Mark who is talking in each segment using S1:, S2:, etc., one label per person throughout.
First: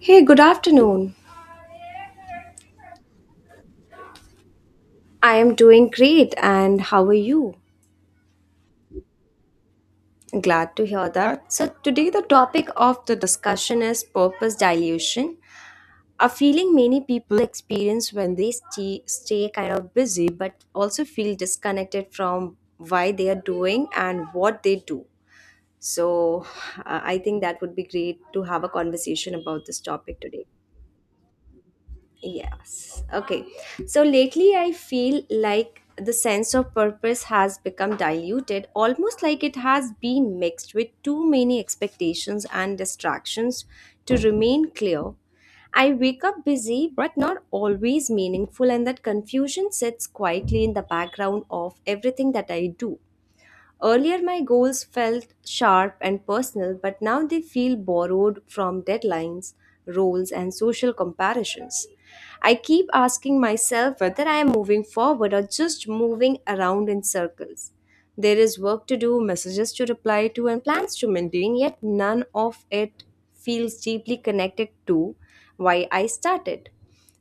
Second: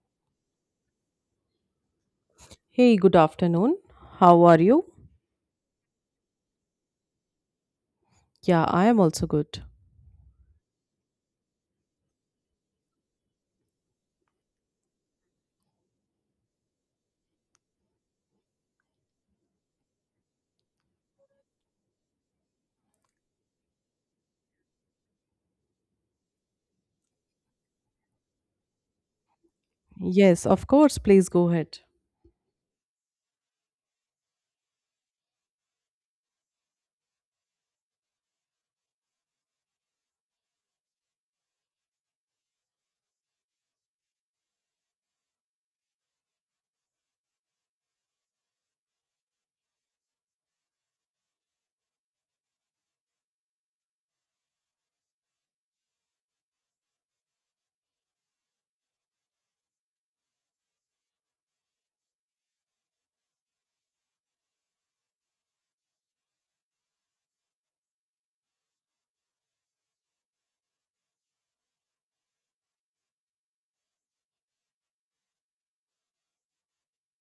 S1: Hey, good afternoon.
S2: Hey, good afternoon. How are you?
S1: I am doing great, and how are you?
S2: Yeah, I am also good.
S1: Glad to hear that. So, today the topic of the discussion is purpose dilution, a feeling many people experience when they stay kind of busy but also feel disconnected from why they are doing and what they do. So, I think that would be great to have a conversation about this topic
S2: Yes,
S1: today.
S2: of course, please go ahead.
S1: Yes. Okay. So lately, I feel like the sense of purpose has become diluted, almost like it has been mixed with too many expectations and distractions to remain clear. I wake up busy, but not always meaningful, and that confusion sits quietly in the background of everything that I do. Earlier, my goals felt sharp and personal, but now they feel borrowed from deadlines, roles, and social comparisons. I keep asking myself whether I am moving forward or just moving around in circles. There is work to do, messages to reply to, and plans to maintain, yet none of it feels deeply connected to why I started.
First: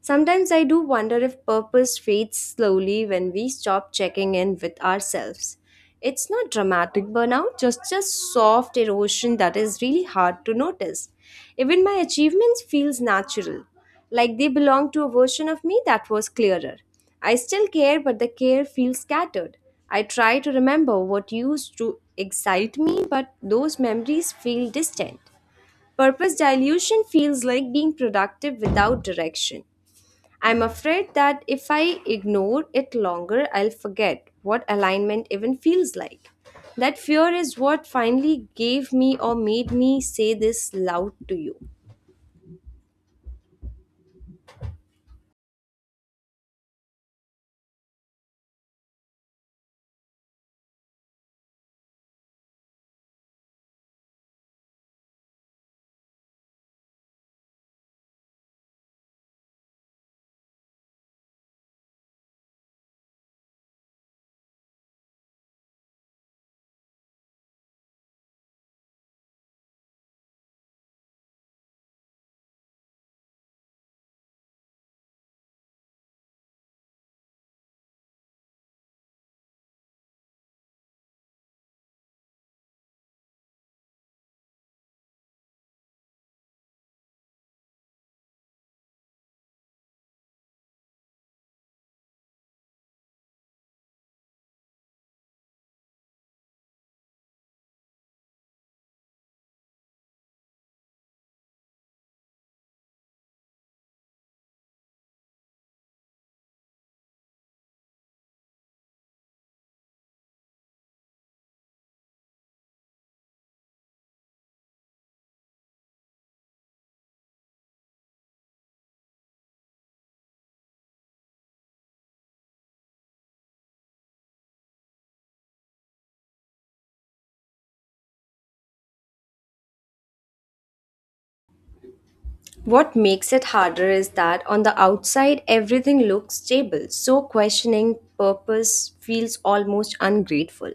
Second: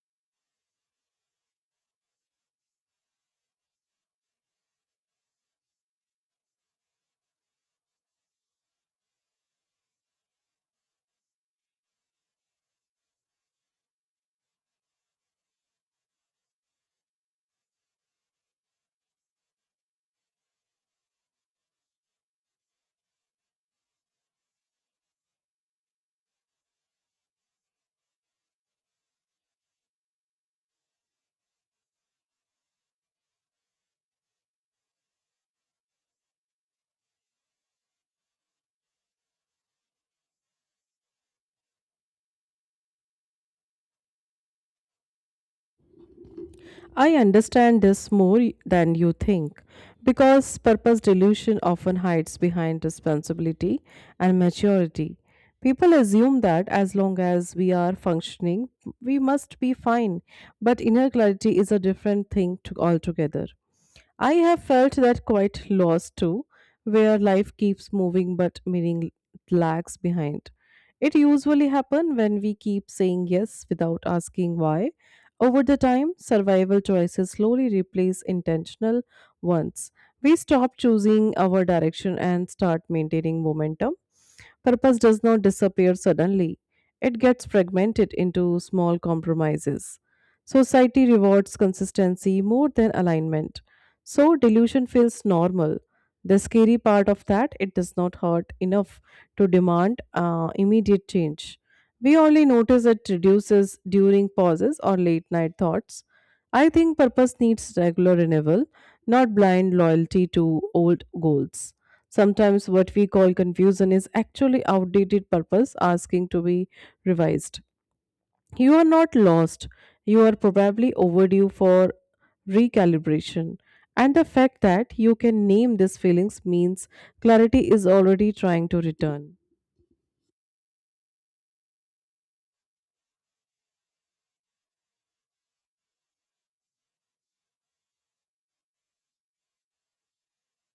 S1: Sometimes I do wonder if purpose fades slowly when we stop checking in with ourselves. It's not dramatic burnout, just soft erosion that is really hard to notice. Even my achievements feels natural, like they belong to a version of me that was clearer. I still care, but the care feels scattered. I try to remember what used to excite me, but those memories feel distant. Purpose dilution feels like being productive without direction. I'm afraid that if I ignore it longer, I'll forget what alignment even feels like. That fear is what finally gave me or made me say this loud to you.
S2: I understand this more y- than you think because purpose delusion often hides behind responsibility and maturity. People assume that as long as we are functioning, we must be fine, but inner clarity is a different thing to altogether. I have felt that quite lost too, where life keeps moving but meaning lags behind. It usually happens when we keep saying yes without asking why. Over the time, survival choices slowly replace intentional ones. We stop choosing our direction and start maintaining momentum. Purpose does not disappear suddenly, it gets fragmented into small compromises. Society rewards consistency more than alignment, so delusion feels normal. The scary part of that, it does not hurt enough to demand immediate change. We only notice it reduces during pauses or late night thoughts. I think purpose needs regular renewal, not blind loyalty to old goals. Sometimes what we call confusion is actually outdated purpose asking to be revised. You are not lost. You are probably overdue for recalibration. And the fact that you can name these feelings means clarity is already trying to return.
S1: What makes it harder is that on the outside, everything looks stable, so questioning purpose feels almost ungrateful.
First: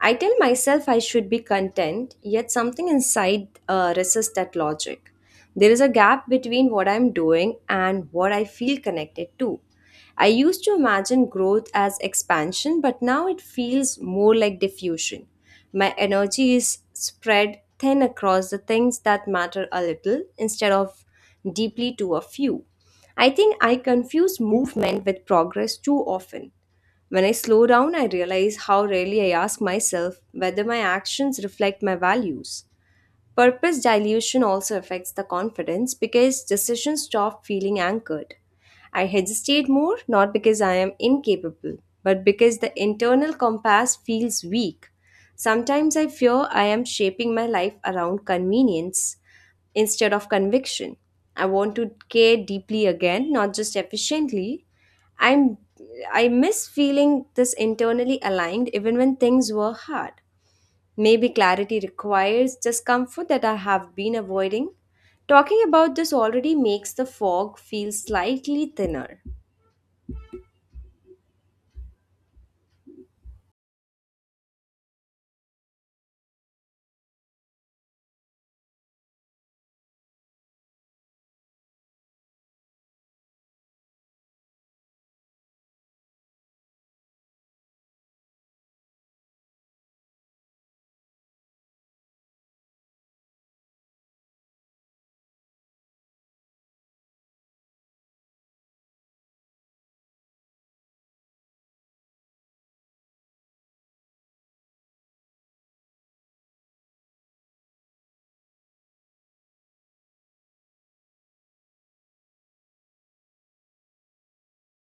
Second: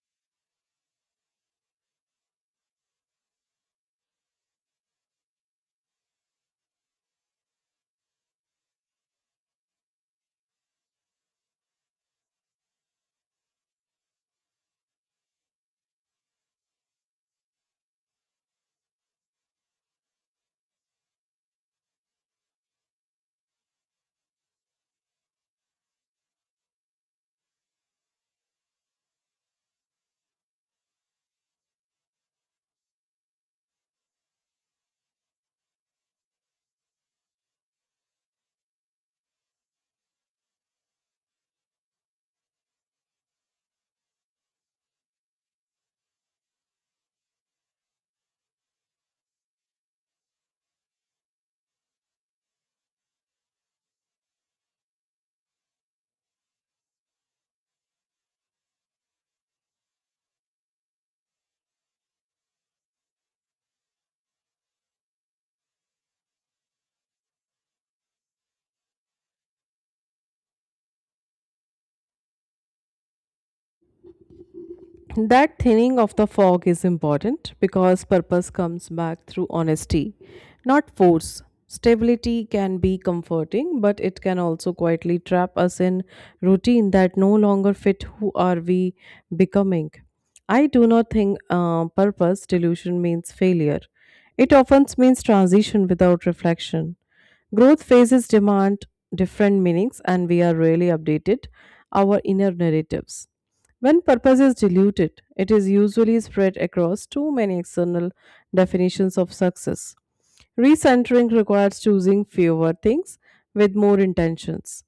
S1: I tell myself I should be content, yet something inside resists that logic. There is a gap between what I'm doing and what I feel connected to. I used to imagine growth as expansion, but now it feels more like diffusion. My energy is spread thin across the things that matter a little instead of deeply to a few. I think I confuse movement with progress too often. When I slow down, I realize how rarely I ask myself whether my actions reflect my values. Purpose dilution also affects the confidence because decisions stop feeling anchored. I hesitate more not because I am incapable, but because the internal compass feels weak. Sometimes I fear I am shaping my life around convenience instead of conviction. I want to care deeply again, not just efficiently. I'm I miss feeling this internally aligned even when things were hard. Maybe clarity requires discomfort that I have been avoiding. Talking about this already makes the fog feel slightly thinner.
S2: That thinning of the fog is important because purpose comes back through honesty, not force. Stability can be comforting, but it can also quietly trap us in routine that no longer fit who are we becoming. I do not think purpose delusion means failure. It often means transition without reflection. Growth phases demand different meanings, and we are really updated our inner narratives. When purpose is diluted, it is usually spread across too many external definitions of success. Recentering requires choosing fewer things with more intentions.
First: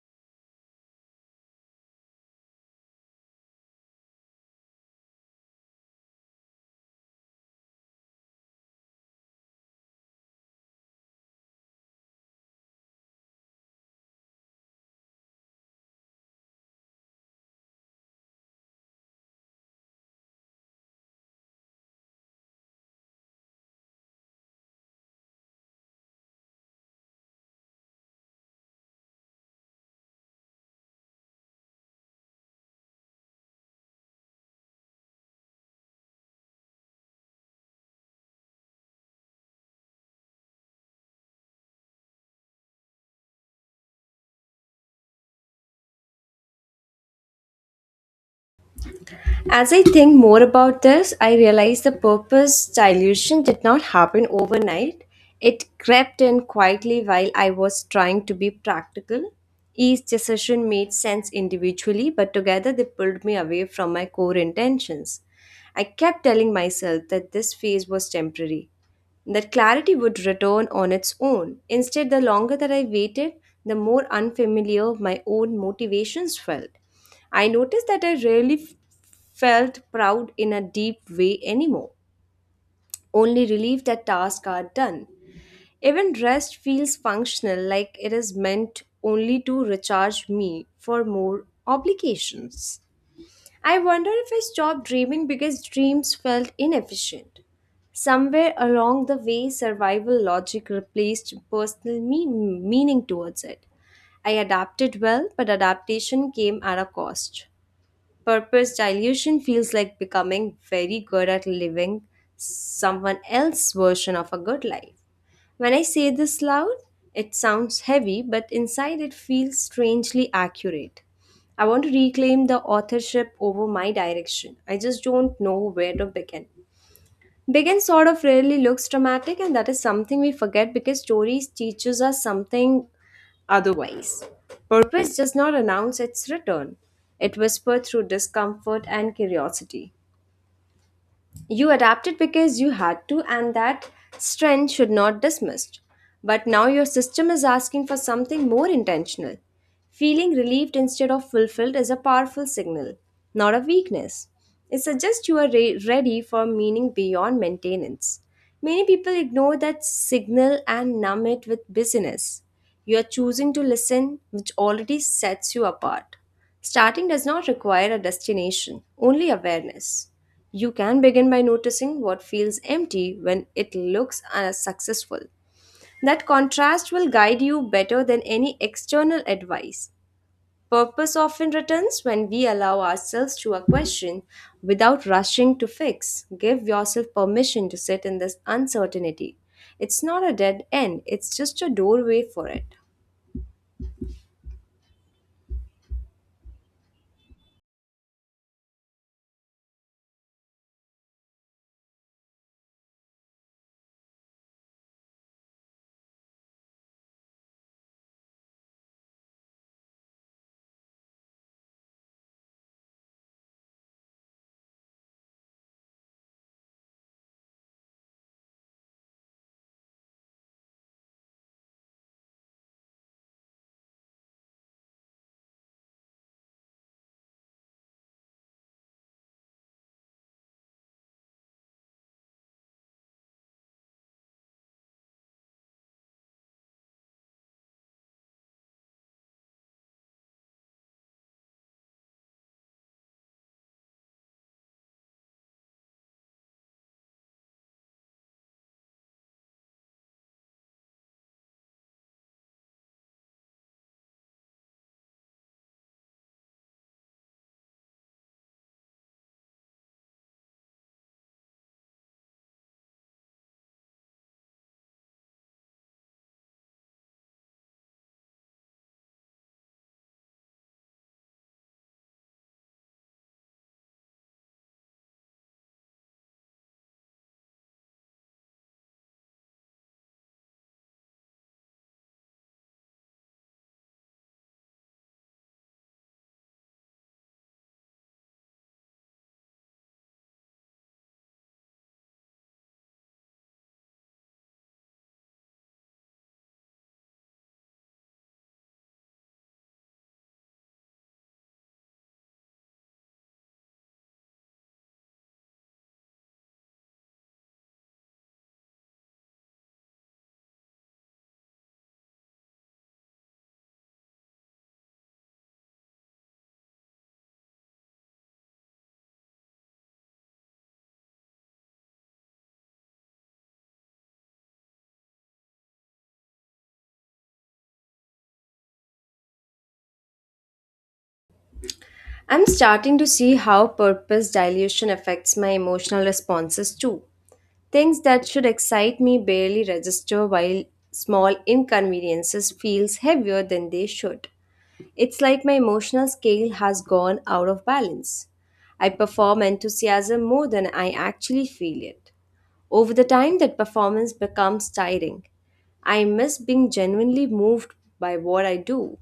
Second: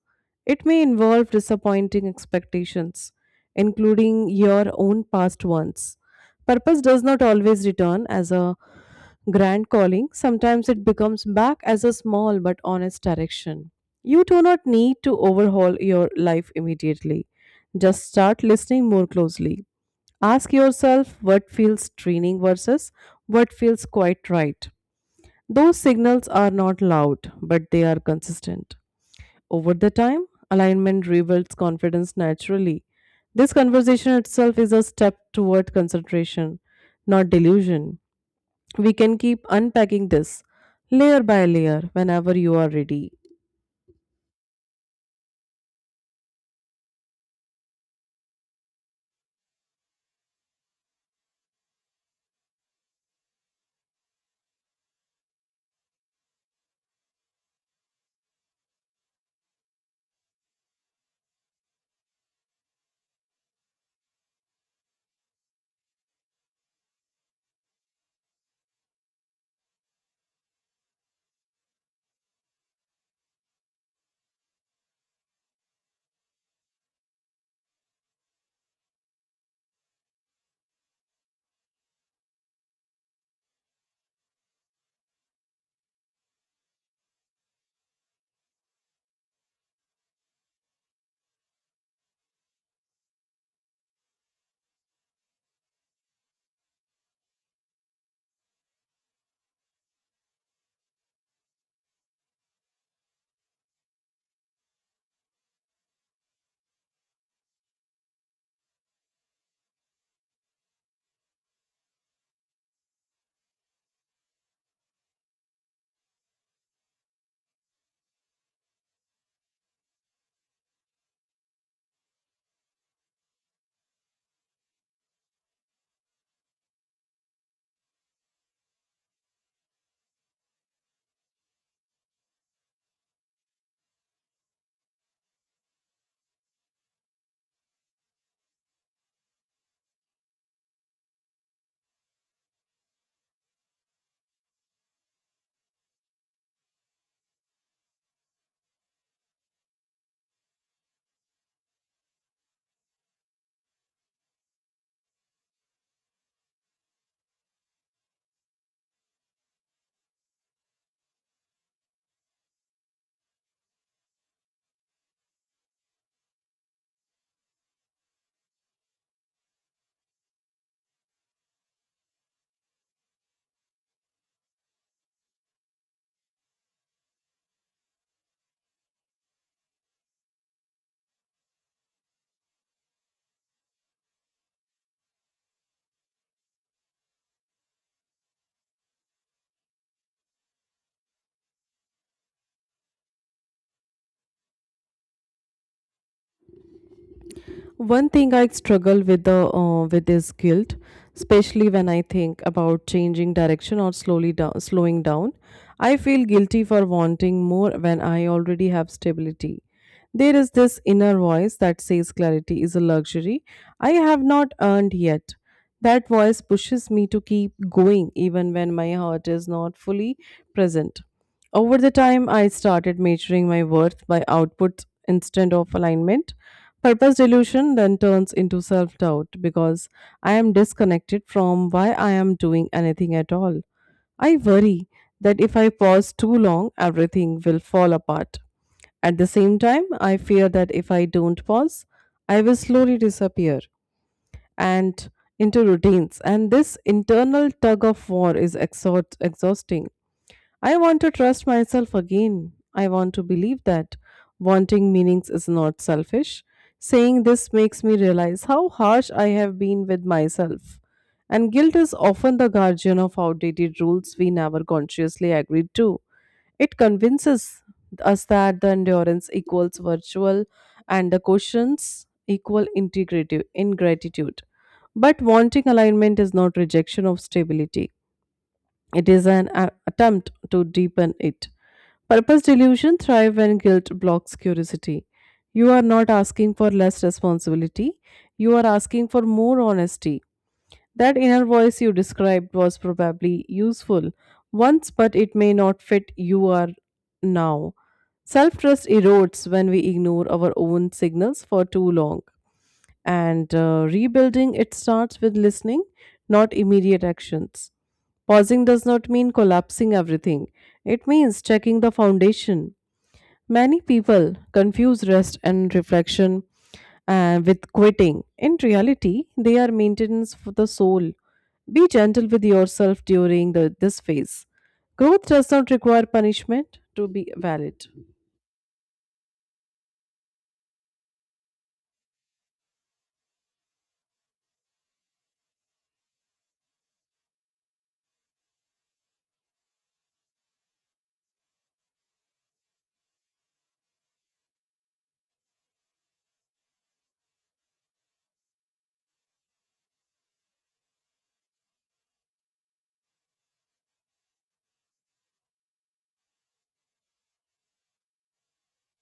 S2: It may involve disappointing expectations, including your own past ones. Purpose does not always return as a Grand calling, sometimes it becomes back as a small but honest direction. You do not need to overhaul your life immediately. Just start listening more closely. Ask yourself what feels training versus what feels quite right. Those signals are not loud, but they are consistent. Over the time, alignment rebuilds confidence naturally. This conversation itself is a step toward concentration, not delusion. We can keep unpacking this layer by layer whenever you are ready.
S1: As I think more about this, I realize the purpose dilution did not happen overnight. It crept in quietly while I was trying to be practical. Each decision made sense individually, but together they pulled me away from my core intentions. I kept telling myself that this phase was temporary, that clarity would return on its own. Instead, the longer that I waited, the more unfamiliar my own motivations felt. I noticed that I felt proud in a deep way anymore, only relieved that tasks are done. Even rest feels functional, like it is meant only to recharge me for more obligations. I wonder if I stopped dreaming because dreams felt inefficient. Somewhere along the way, survival logic replaced meaning towards it. I adapted well, but adaptation came at a cost. Purpose dilution feels like becoming very good at living someone else's version of a good life. When I say this loud, it sounds heavy, but inside it feels strangely accurate. I want to reclaim the authorship over my direction. I just don't know where to begin. Begin sort of rarely looks dramatic, and that is something we forget because stories teaches us something otherwise. Purpose does not announce its return. It whispers through discomfort and curiosity. You adapted because you had to, and that strength should not dismissed. But now your system is asking for something more intentional. Feeling relieved instead of fulfilled is a powerful signal, not a weakness. It suggests you are ready for meaning beyond maintenance. Many people ignore that signal and numb it with busyness. You are choosing to listen, which already sets you apart. Starting does not require a destination, only awareness. You can begin by noticing what feels empty when it looks successful. That contrast will guide you better than any external advice. Purpose often returns when we allow ourselves to a question without rushing to fix. Give yourself permission to sit in this uncertainty. It's not a dead end, it's just a doorway for it.
S2: One thing I struggle with the with is guilt, especially when I think about changing direction or slowly down, slowing down. I feel guilty for wanting more when I already have stability. There is this inner voice that says clarity is a luxury I have not earned yet. That voice pushes me to keep going even when my heart is not fully present. Over the time, I started measuring my worth by output instead of alignment. Purpose delusion then turns into self doubt because I am disconnected from why I am doing anything at all. I worry that if I pause too long, everything will fall apart. At the same time, I fear that if I don't pause, I will slowly disappear and into routines. And this internal tug of war is exhausting. I want to trust myself again. I want to believe that wanting meanings is not selfish. Saying this makes me realize how harsh I have been with myself. And guilt is often the guardian of outdated rules we never consciously agreed to. It convinces us that the endurance equals virtual and the questions equal integrative ingratitude. But wanting alignment is not rejection of stability. It is attempt to deepen it. Purpose delusion thrive when guilt blocks curiosity. You are not asking for less responsibility, you are asking for more honesty. That inner voice you described was probably useful once, but it may not fit you are now. Self trust erodes when we ignore our own signals for too long, and rebuilding it starts with listening, not immediate actions. Pausing does not mean collapsing everything, it means checking the foundation. Many people confuse rest and reflection with quitting. In reality, they are maintenance for the soul. Be gentle with yourself during this phase. Growth does not require punishment to be valid.
S1: I'm starting to see how purpose dilution affects my emotional responses too. Things that should excite me barely register while small inconveniences feels heavier than they should. It's like my emotional scale has gone out of balance. I perform enthusiasm more than I actually feel it. Over the time that performance becomes tiring. I miss being genuinely moved by what I do.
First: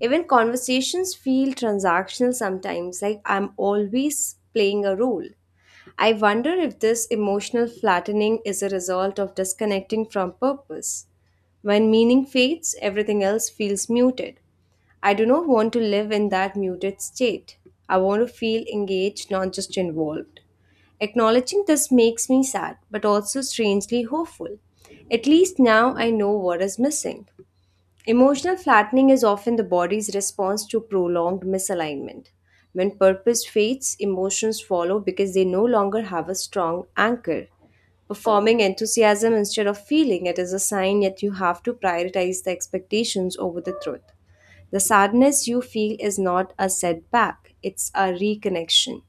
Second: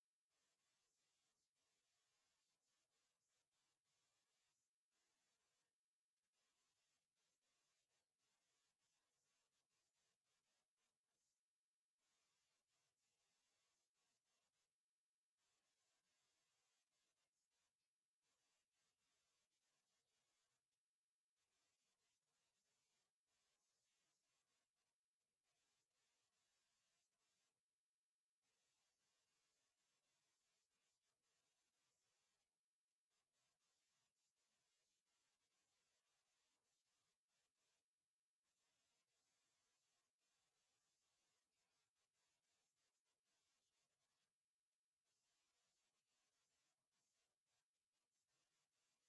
S1: Even conversations feel transactional sometimes, like I'm always playing a role. I wonder if this emotional flattening is a result of disconnecting from purpose. When meaning fades, everything else feels muted. I do not want to live in that muted state. I want to feel engaged, not just involved. Acknowledging this makes me sad, but also strangely hopeful. At least now I know what is missing. Emotional flattening is often the body's response to prolonged misalignment. When purpose fades, emotions follow because they no longer have a strong anchor. Performing enthusiasm instead of feeling it is a sign that you have to prioritize the expectations over the truth. The sadness you feel is not a setback, it's a reconnection.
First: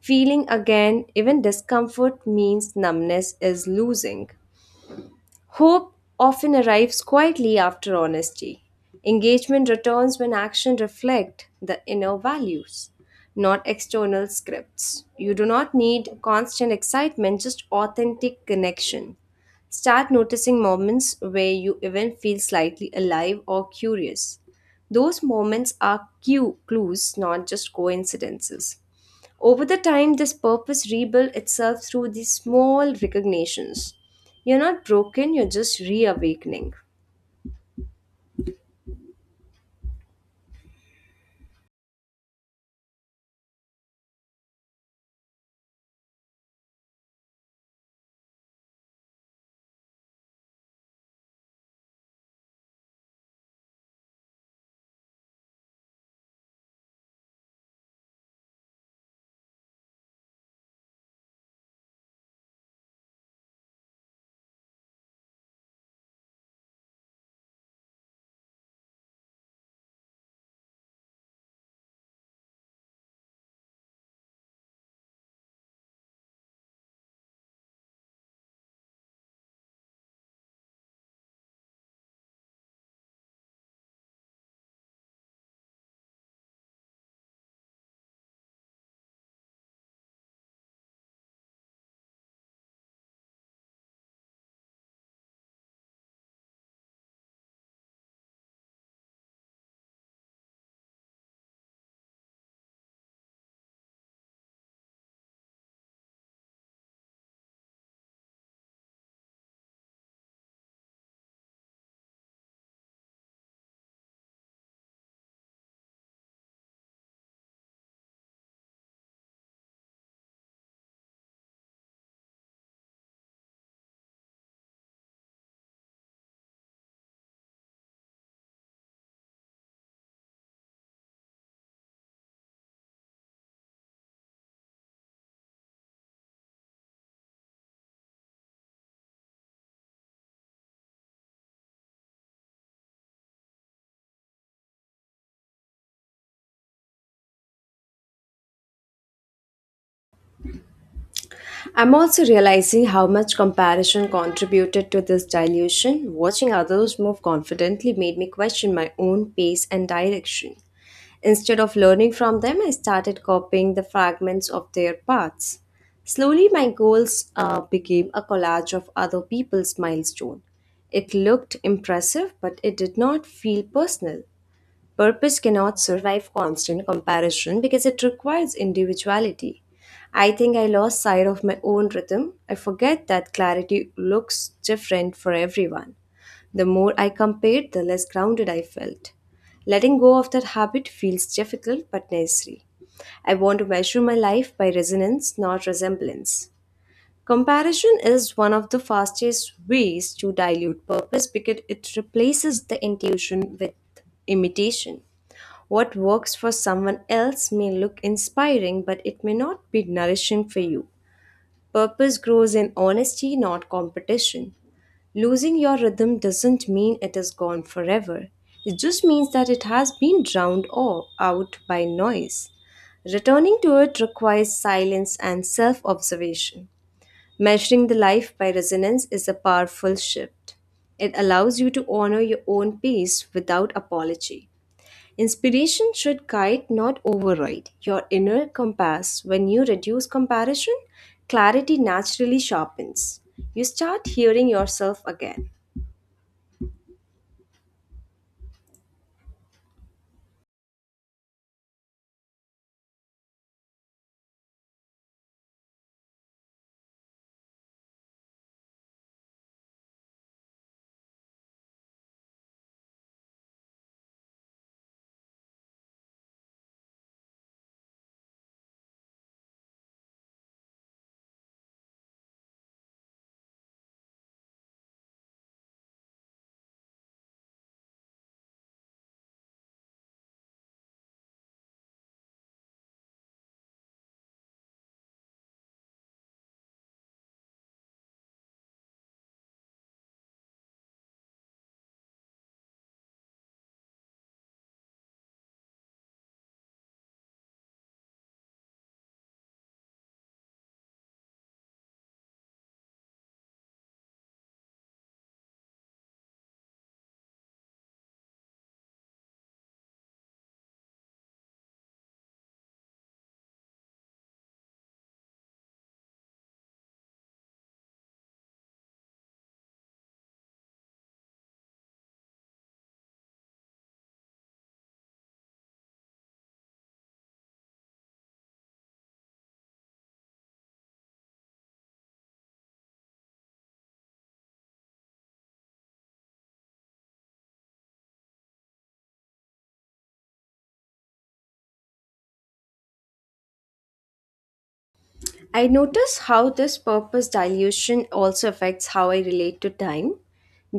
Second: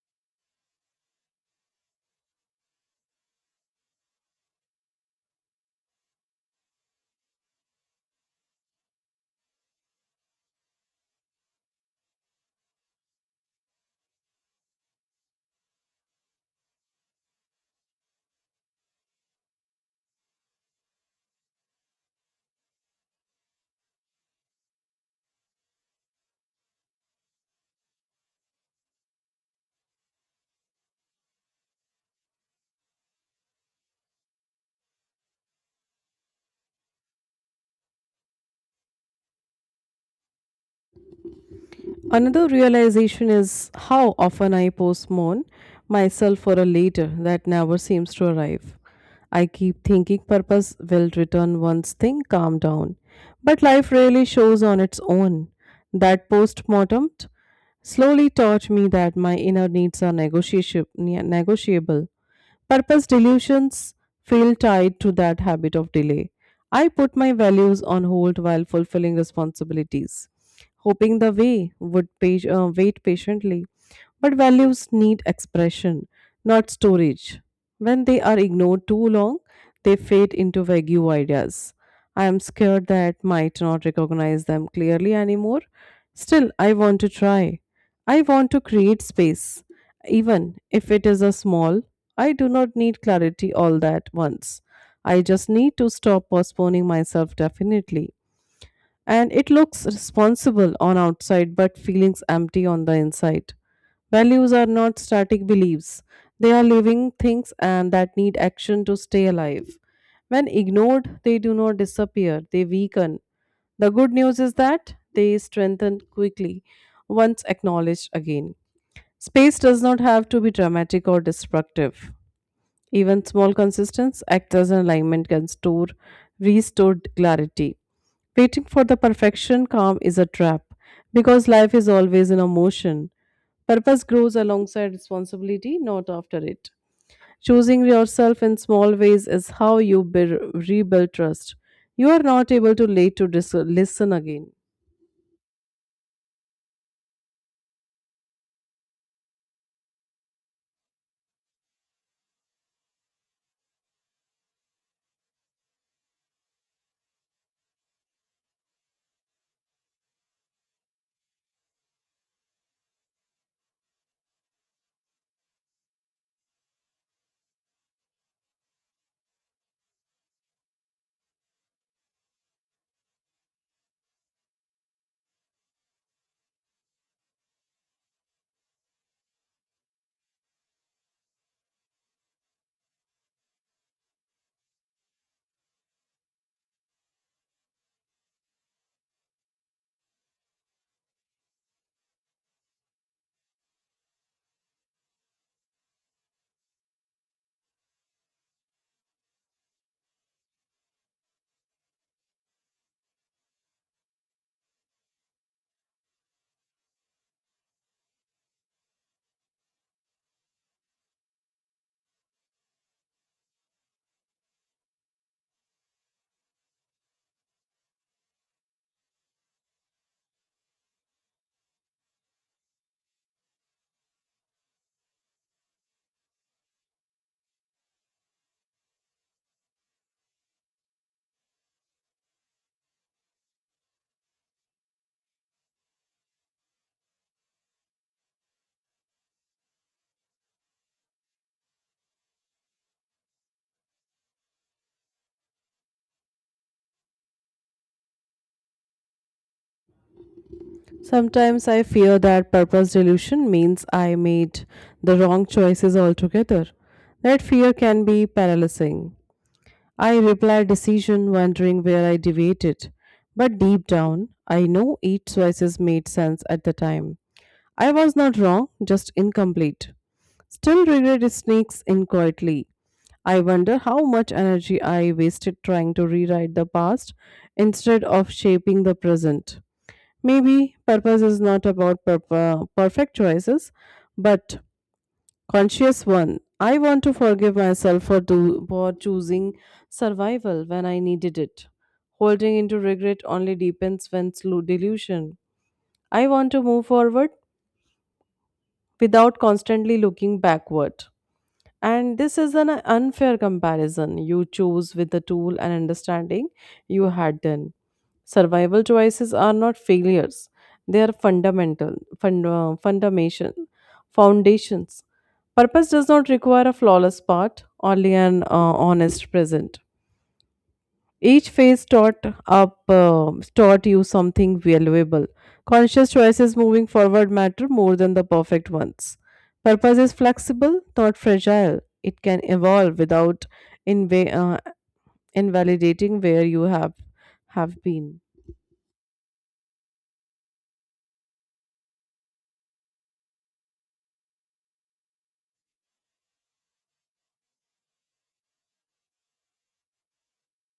S1: Feeling again, even discomfort means numbness is losing. Hope often arrives quietly after honesty. Engagement returns when action reflects the inner values, not external scripts. You do not need constant excitement, just authentic connection. Start noticing moments where you even feel slightly alive or curious. Those moments are cue clues, not just coincidences. Over the time, this purpose rebuilt itself through these small recognitions. You're not broken, you're just reawakening.
S2: Another realization is how often I postpone myself for a later that never seems to arrive. I keep thinking purpose will return once things calm down, but life rarely shows on its own. That postmortem slowly taught me that my inner needs are negotiable. Purpose delusions feel tied to that habit of delay. I put my values on hold while fulfilling responsibilities, hoping the way would wait patiently. But values need expression, not storage. When they are ignored too long, they fade into vague ideas. I am scared that might not recognize them clearly anymore. Still, I want to try. I want to create space, even if it is a small. I do not need clarity all that once. I just need to stop postponing myself definitely. And it looks responsible on outside but feelings empty on the inside. Values are not static beliefs. They are living things and that need action to stay alive. When ignored, they do not disappear, they weaken. The good news is that they strengthen quickly once acknowledged again. Space does not have to be dramatic or destructive. Even small consistencies act as an alignment can store restored clarity. Waiting for the perfection calm is a trap because life is always in a motion. Purpose grows alongside responsibility, not after it. Choosing yourself in small ways is how you rebuild trust. You are not able to late to dis- listen again.
S1: I'm also realizing how much comparison contributed to this dilution. Watching others move confidently made me question my own pace and direction. Instead of learning from them, I started copying the fragments of their paths. Slowly, my goals became a collage of other people's milestones. It looked impressive, but it did not feel personal. Purpose cannot survive constant comparison because it requires individuality. I think I lost sight of my own rhythm. I forget that clarity looks different for everyone. The more I compared, the less grounded I felt. Letting go of that habit feels difficult but necessary. I want to measure my life by resonance, not resemblance. Comparison is one of the fastest ways to dilute purpose because it replaces the intuition with imitation. What works for someone else may look inspiring, but it may not be nourishing for you. Purpose grows in honesty, not competition. Losing your rhythm doesn't mean it is gone forever. It just means that it has been out by noise. Returning to it requires silence and self observation. Measuring the life by resonance is a powerful shift. It allows you to honor your own pace without apology. Inspiration should guide, not override, your inner compass. When you reduce comparison, clarity naturally sharpens. You start hearing yourself again.
S2: Sometimes I fear that purpose delusion means I made the wrong choices altogether. That fear can be paralyzing. I reply decision, wondering where I debated. But deep down, I know each choices made sense at the time. I was not wrong, just incomplete. Still, regret sneaks in quietly. I wonder how much energy I wasted trying to rewrite the past instead of shaping the present. Maybe purpose is not about perfect choices, but conscious one. I want to forgive myself for, for choosing survival when I needed it. Holding into regret only deepens when slow delusion. I want to move forward without constantly looking backward. And this is an unfair comparison you choose with the tool and understanding you had done. Survival choices are not failures, they are fundamation, foundations. Purpose does not require a flawless part, only an honest present. Each phase taught you something valuable. Conscious choices moving forward matter more than the perfect ones. Purpose is flexible, not fragile. It can evolve without inva- uh, invalidating where you have been.
S1: I notice how this purpose dilution also affects how I relate to time.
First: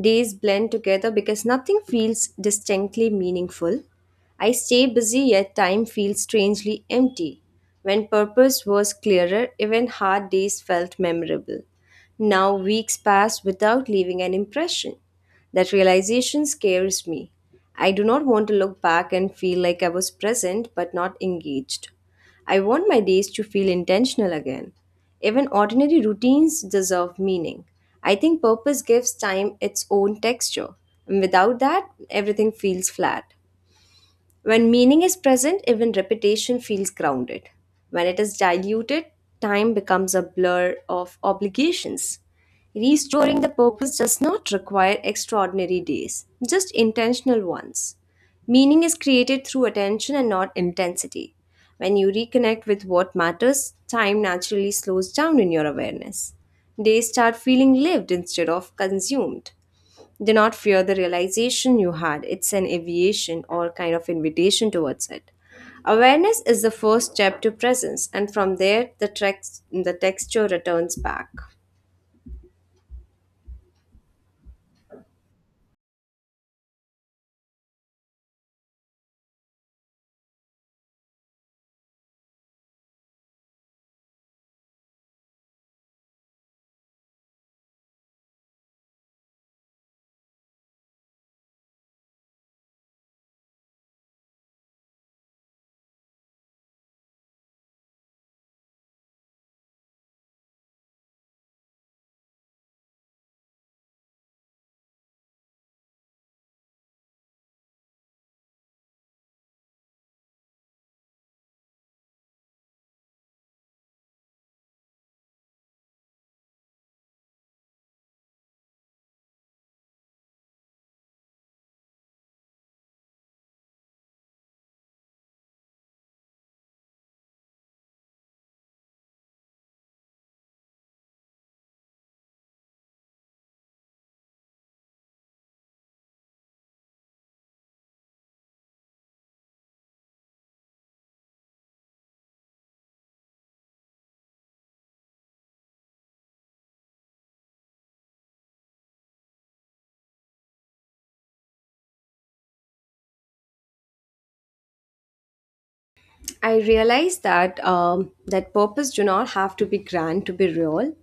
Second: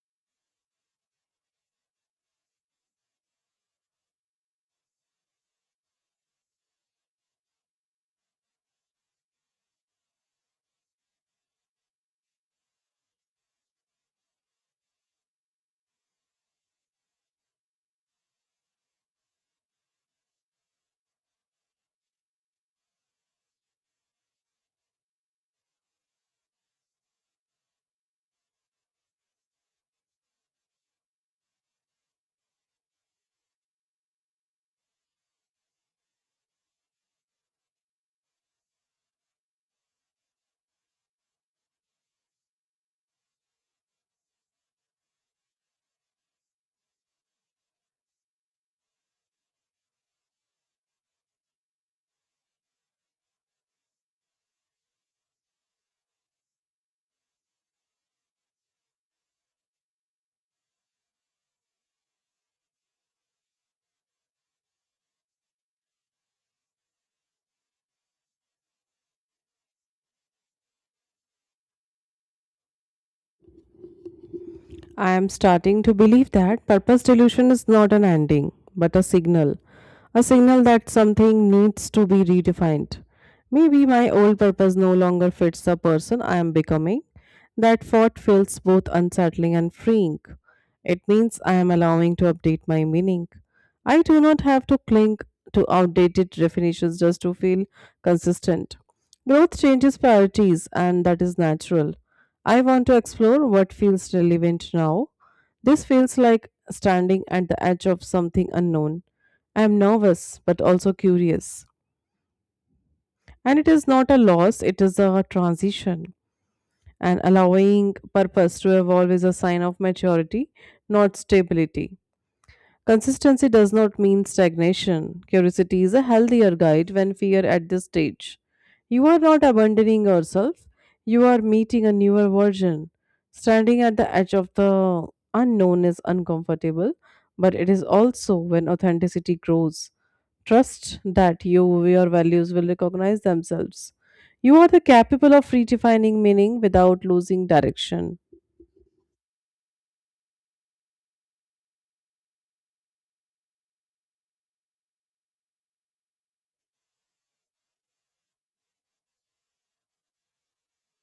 S1: Days blend together because nothing feels distinctly meaningful. I stay busy, yet time feels strangely empty. When purpose was clearer, even hard days felt memorable. Now weeks pass without leaving an impression. That realization scares me. I do not want to look back and feel like I was present but not engaged. I want my days to feel intentional again. Even ordinary routines deserve meaning. I think purpose gives time its own texture, and without that, everything feels flat. When meaning is present, even repetition feels grounded. When it is diluted, time becomes a blur of obligations. Restoring the purpose does not require extraordinary days, just intentional ones. Meaning is created through attention and not intensity. When you reconnect with what matters, time naturally slows down in your awareness. Days start feeling lived instead of consumed. Do not fear the realization you had. It's an aviation or kind of invitation towards it. Awareness is the first step to presence, and from there, the texture returns back.
S2: I am starting to believe that purpose delusion is not an ending, but a signal. A signal that something needs to be redefined. Maybe my old purpose no longer fits the person I am becoming. That thought feels both unsettling and freeing. It means I am allowing to update my meaning. I do not have to cling to outdated definitions just to feel consistent. Growth changes priorities, and that is natural. I want to explore what feels relevant now. This feels like standing at the edge of something unknown. I am nervous but also curious. And it is not a loss, it is a transition. And allowing purpose to evolve is a sign of maturity, not stability. Consistency does not mean stagnation. Curiosity is a healthier guide when fear at this stage. You are not abandoning yourself, you are meeting a newer version. Standing at the edge of the unknown is uncomfortable, but it is also when authenticity grows. Trust that your values will recognize themselves. You are the capable of redefining meaning without losing direction.
S1: I realized that purpose do not have to be grand to be real.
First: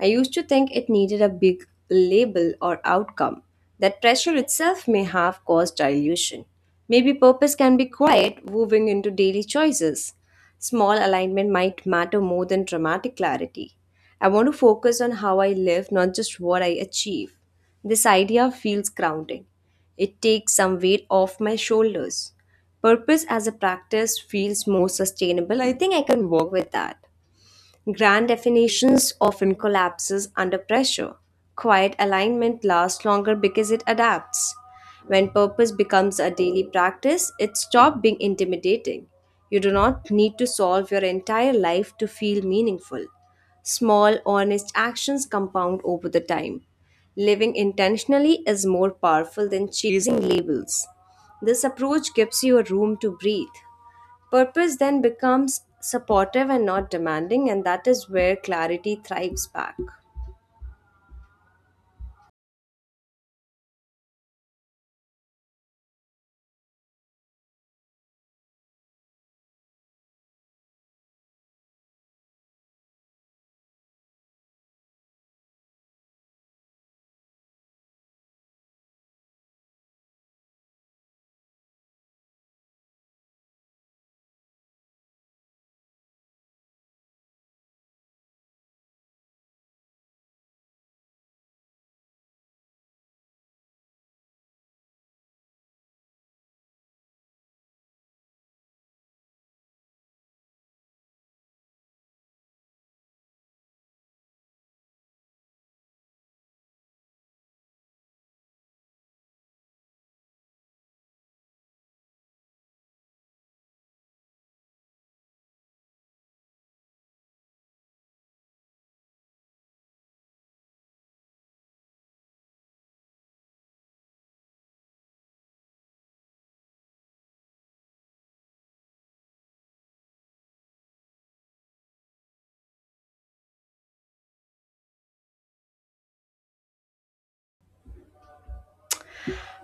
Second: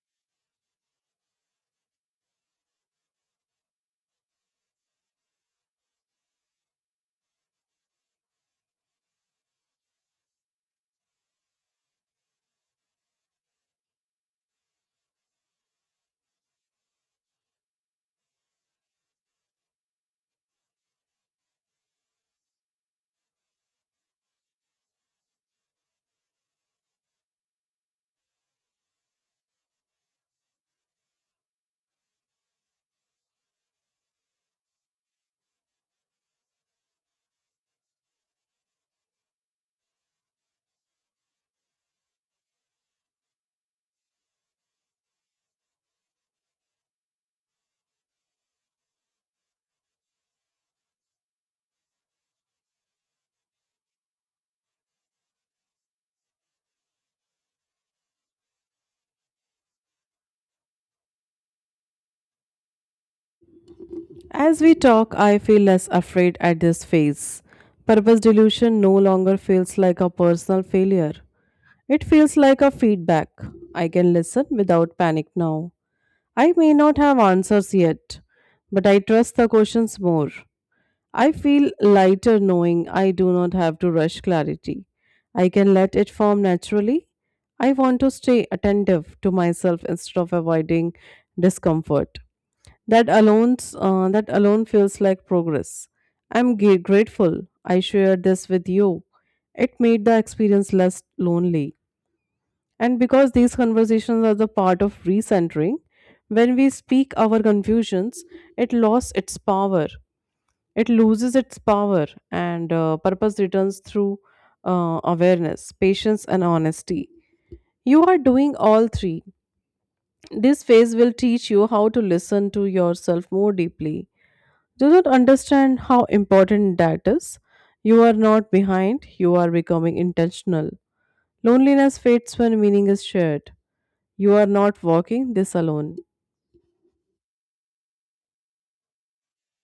S1: I used to think it needed a big label or outcome. That pressure itself may have caused dilution. Maybe purpose can be quiet, moving into daily choices. Small alignment might matter more than dramatic clarity. I want to focus on how I live, not just what I achieve. This idea feels grounding. It takes some weight off my shoulders. Purpose as a practice feels more sustainable. I think I can work with that. Grand definitions often collapses under pressure. Quiet alignment lasts longer because it adapts. When purpose becomes a daily practice, it stops being intimidating. You do not need to solve your entire life to feel meaningful. Small, honest actions compound over the time. Living intentionally is more powerful than chasing labels. This approach gives you a room to breathe. Purpose then becomes supportive and not demanding, and that is where clarity thrives back.
S2: As we talk, I feel less afraid at this phase. Purpose delusion no longer feels like a personal failure. It feels like a feedback. I can listen without panic now. I may not have answers yet, but I trust the questions more. I feel lighter knowing I do not have to rush clarity. I can let it form naturally. I want to stay attentive to myself instead of avoiding discomfort. That alone feels like progress. I'm grateful I shared this with you. It made the experience less lonely. And because these conversations are the part of recentering, when we speak our confusions, it lost its power. It loses its power, and purpose returns through awareness, patience, and honesty. You are doing all three. This phase will teach you how to listen to yourself more deeply. Do not understand how important that is. You are not behind, you are becoming intentional. Loneliness fades when meaning is shared. You are not walking this alone.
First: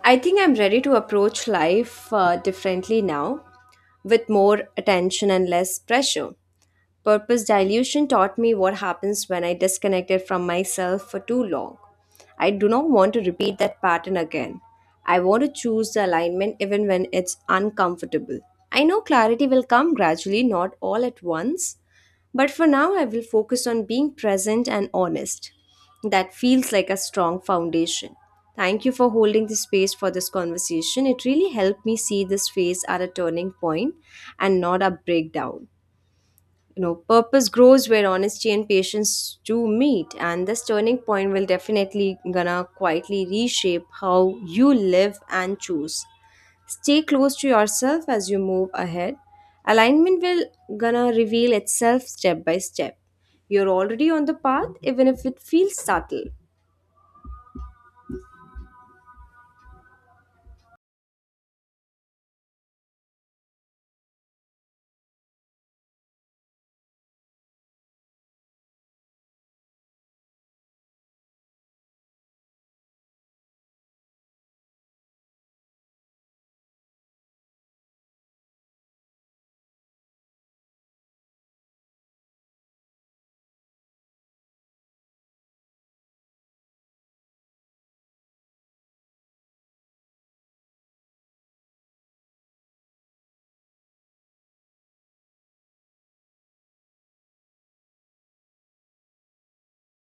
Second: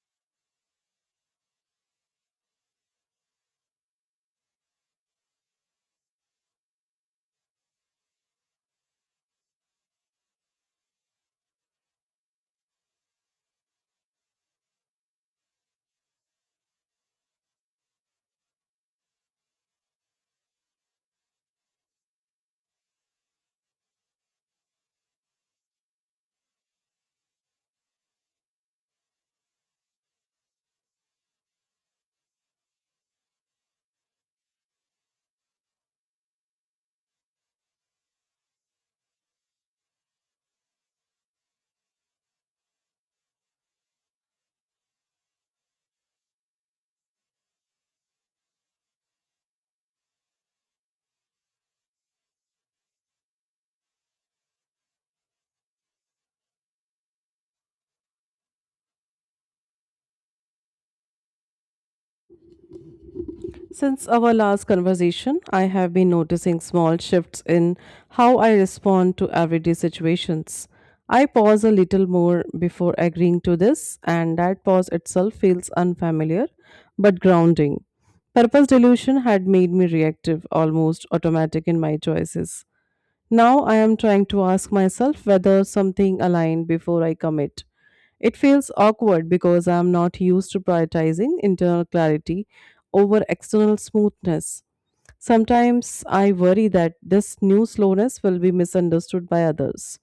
S1: I think I'm ready to approach life differently now, with more attention and less pressure. Purpose dilution taught me what happens when I disconnected from myself for too long. I do not want to repeat that pattern again. I want to choose the alignment even when it's uncomfortable. I know clarity will come gradually, not all at once, but for now I will focus on being present and honest. That feels like a strong foundation. Thank you for holding the space for this conversation. It really helped me see this phase at a turning point and not a breakdown. You know, purpose grows where honesty and patience do meet, and this turning point will definitely gonna quietly reshape how you live and choose. Stay close to yourself as you move ahead. Alignment will gonna reveal itself step by step. You're already on the path even if it feels subtle.
S2: Since our last conversation, I have been noticing small shifts in how I respond to everyday situations. I pause a little more before agreeing to this, and that pause itself feels unfamiliar but grounding. Purpose delusion had made me reactive, almost automatic in my choices. Now I am trying to ask myself whether something aligned before I commit. It feels awkward because I'm not used to prioritizing internal clarity over external smoothness. Sometimes I worry that this new slowness will be misunderstood by others.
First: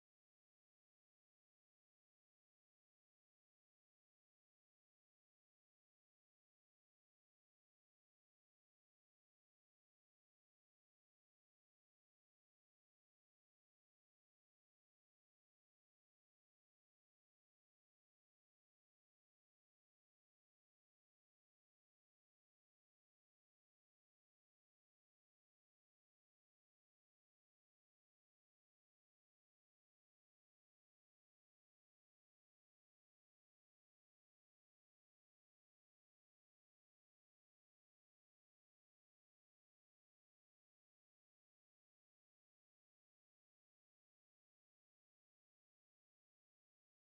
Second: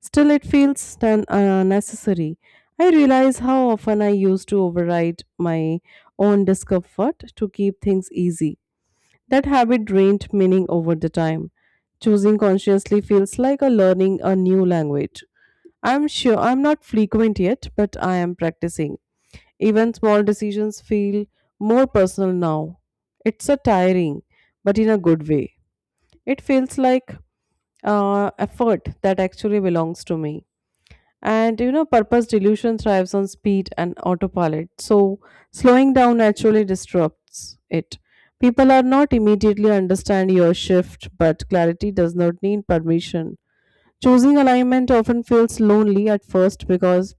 S2: Still, it feels necessary. I realize how often I used to override my own discomfort to keep things easy. That habit drained meaning over the time. Choosing consciously feels like a learning a new language. I'm sure I'm not frequent yet, but I am practicing. Even small decisions feel more personal now. It's a tiring, but in a good way. It feels like effort that actually belongs to me. And you know, purpose delusion thrives on speed and autopilot, so slowing down naturally disrupts it. People are not immediately understand your shift, but clarity does not need permission. Choosing alignment often feels lonely at first because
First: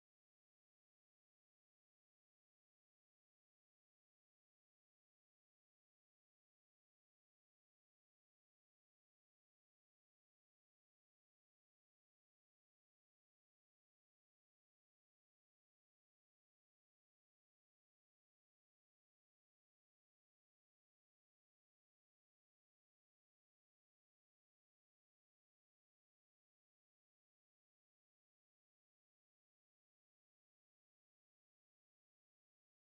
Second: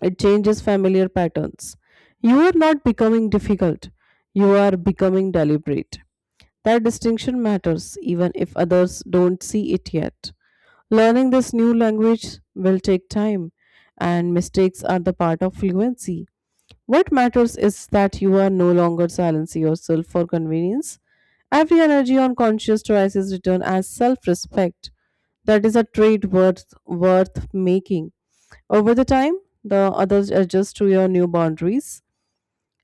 S2: it changes familiar patterns. You are not becoming difficult, you are becoming deliberate. That distinction matters even if others don't see it yet. Learning this new language will take time, and mistakes are the part of fluency. What matters is that you are no longer silencing yourself for convenience. Every energy on conscious choice is returned as self respect. That is a worth making. Over the time, the others adjust to your new boundaries,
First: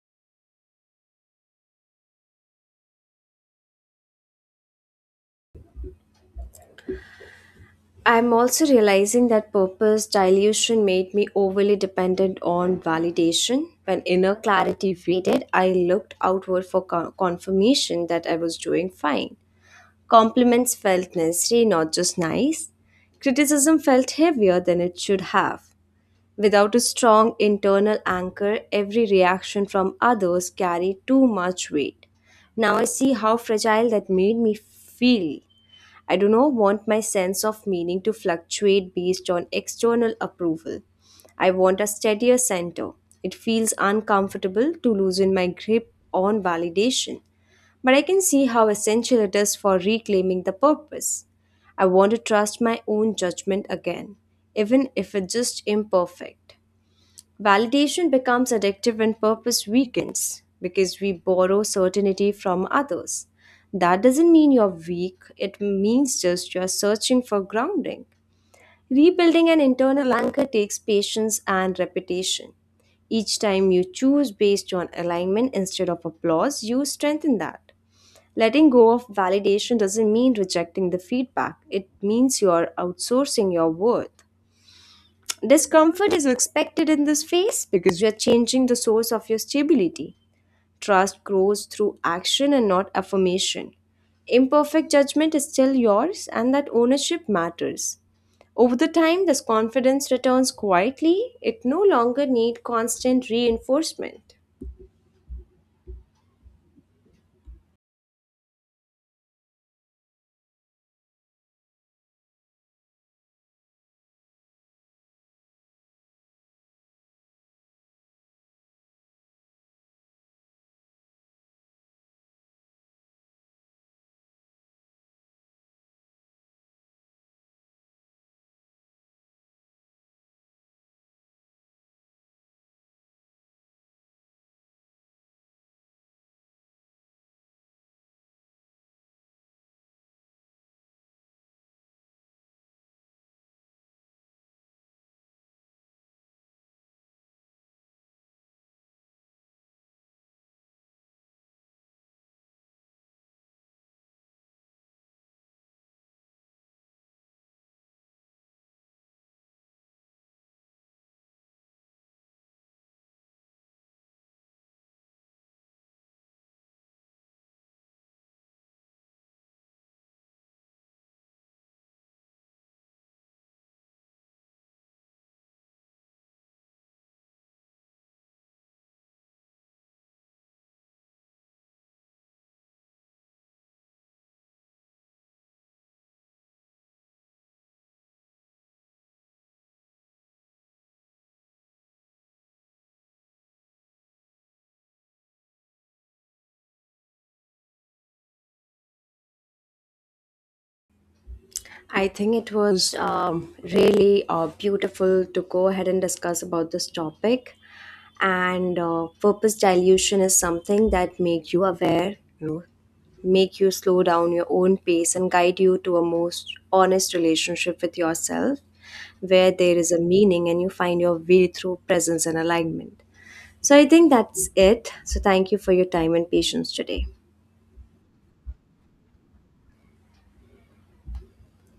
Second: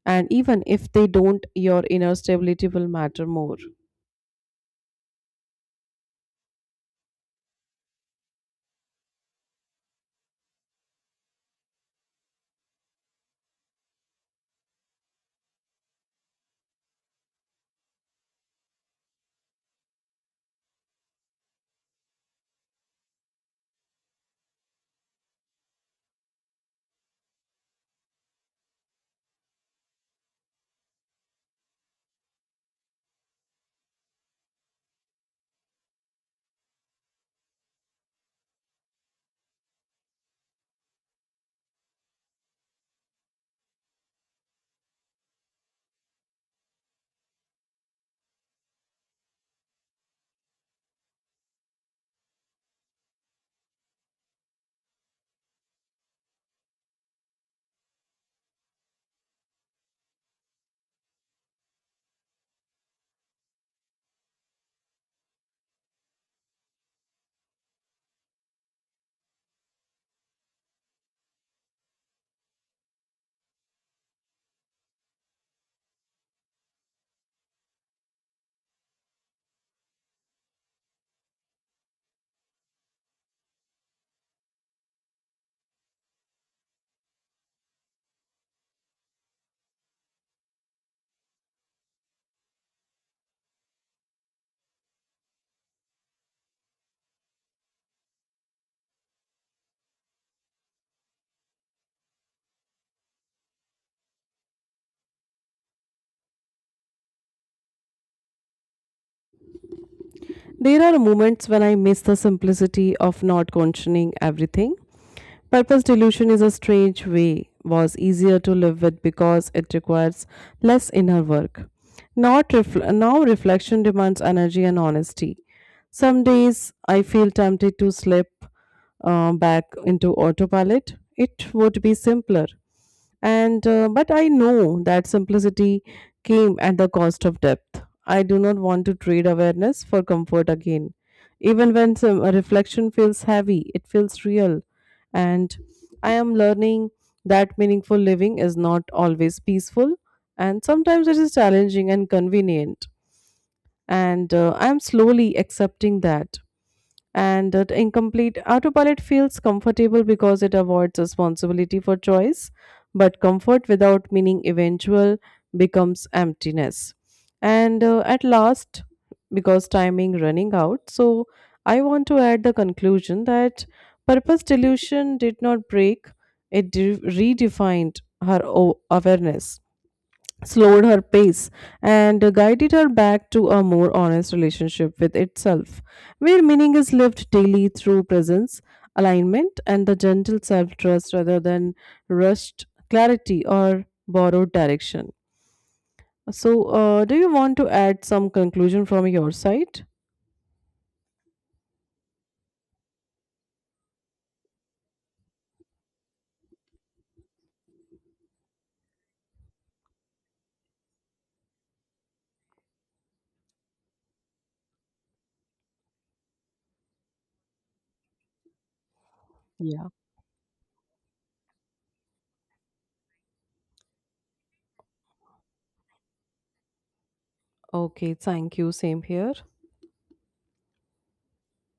S2: and even if they don't, your inner stability will matter more.
S1: I'm also realizing that purpose dilution made me overly dependent on validation. When inner clarity faded, I looked outward for confirmation that I was doing fine. Compliments felt necessary, not just nice. Criticism felt heavier than it should have. Without a strong internal anchor, every reaction from others carried too much weight. Now I see how fragile that made me feel. I do not want my sense of meaning to fluctuate based on external approval. I want a steadier center. It feels uncomfortable to loosen my grip on validation, but I can see how essential it is for reclaiming the purpose. I want to trust my own judgment again, even if it's just imperfect. Validation becomes addictive when purpose weakens because we borrow certainty from others. That doesn't mean you're weak, it means just you're searching for grounding. Rebuilding an internal anchor takes patience and repetition. Each time you choose based on alignment instead of applause, you strengthen that. Letting go of validation doesn't mean rejecting the feedback, it means you're outsourcing your worth. Discomfort is expected in this phase because you are changing the source of your stability. Trust grows through action and not affirmation. Imperfect judgment is still yours, and that ownership matters. Over the time, this confidence returns quietly. It no longer needs constant reinforcement.
S2: There are moments when I miss the simplicity of not questioning everything. Purpose delusion is a strange way, was easier to live with because it requires less inner work. Not refl- now, reflection demands energy and honesty. Some days I feel tempted to slip back into autopilot. It would be simpler and but I know that simplicity came at the cost of depth. I do not want to trade awareness for comfort again, even when some a reflection feels heavy it feels real. And I am learning that meaningful living is not always peaceful, and sometimes it is challenging and convenient. And I am slowly accepting that, and that incomplete autopilot feels comfortable because it avoids responsibility for choice, but comfort without meaning eventual becomes emptiness. And At last, because timing running out, so I want to add the conclusion that purpose delusion did not break, it redefined her awareness, slowed her pace, and guided her back to a more honest relationship with itself, where meaning is lived daily through presence, alignment, and the gentle self trust rather than rushed clarity or borrowed direction. So, do you want to add some conclusion from your side?
S1: I think it was really beautiful to go ahead and discuss about this topic. And purpose dilution is something that make you aware, you know, make you slow down your own pace and guide you to a most honest relationship with yourself, where there
S2: Yeah.
S1: is a meaning and you find your way through presence and alignment. So I think that's it. So thank you for your time and patience today.
S2: Okay, thank you. Same here.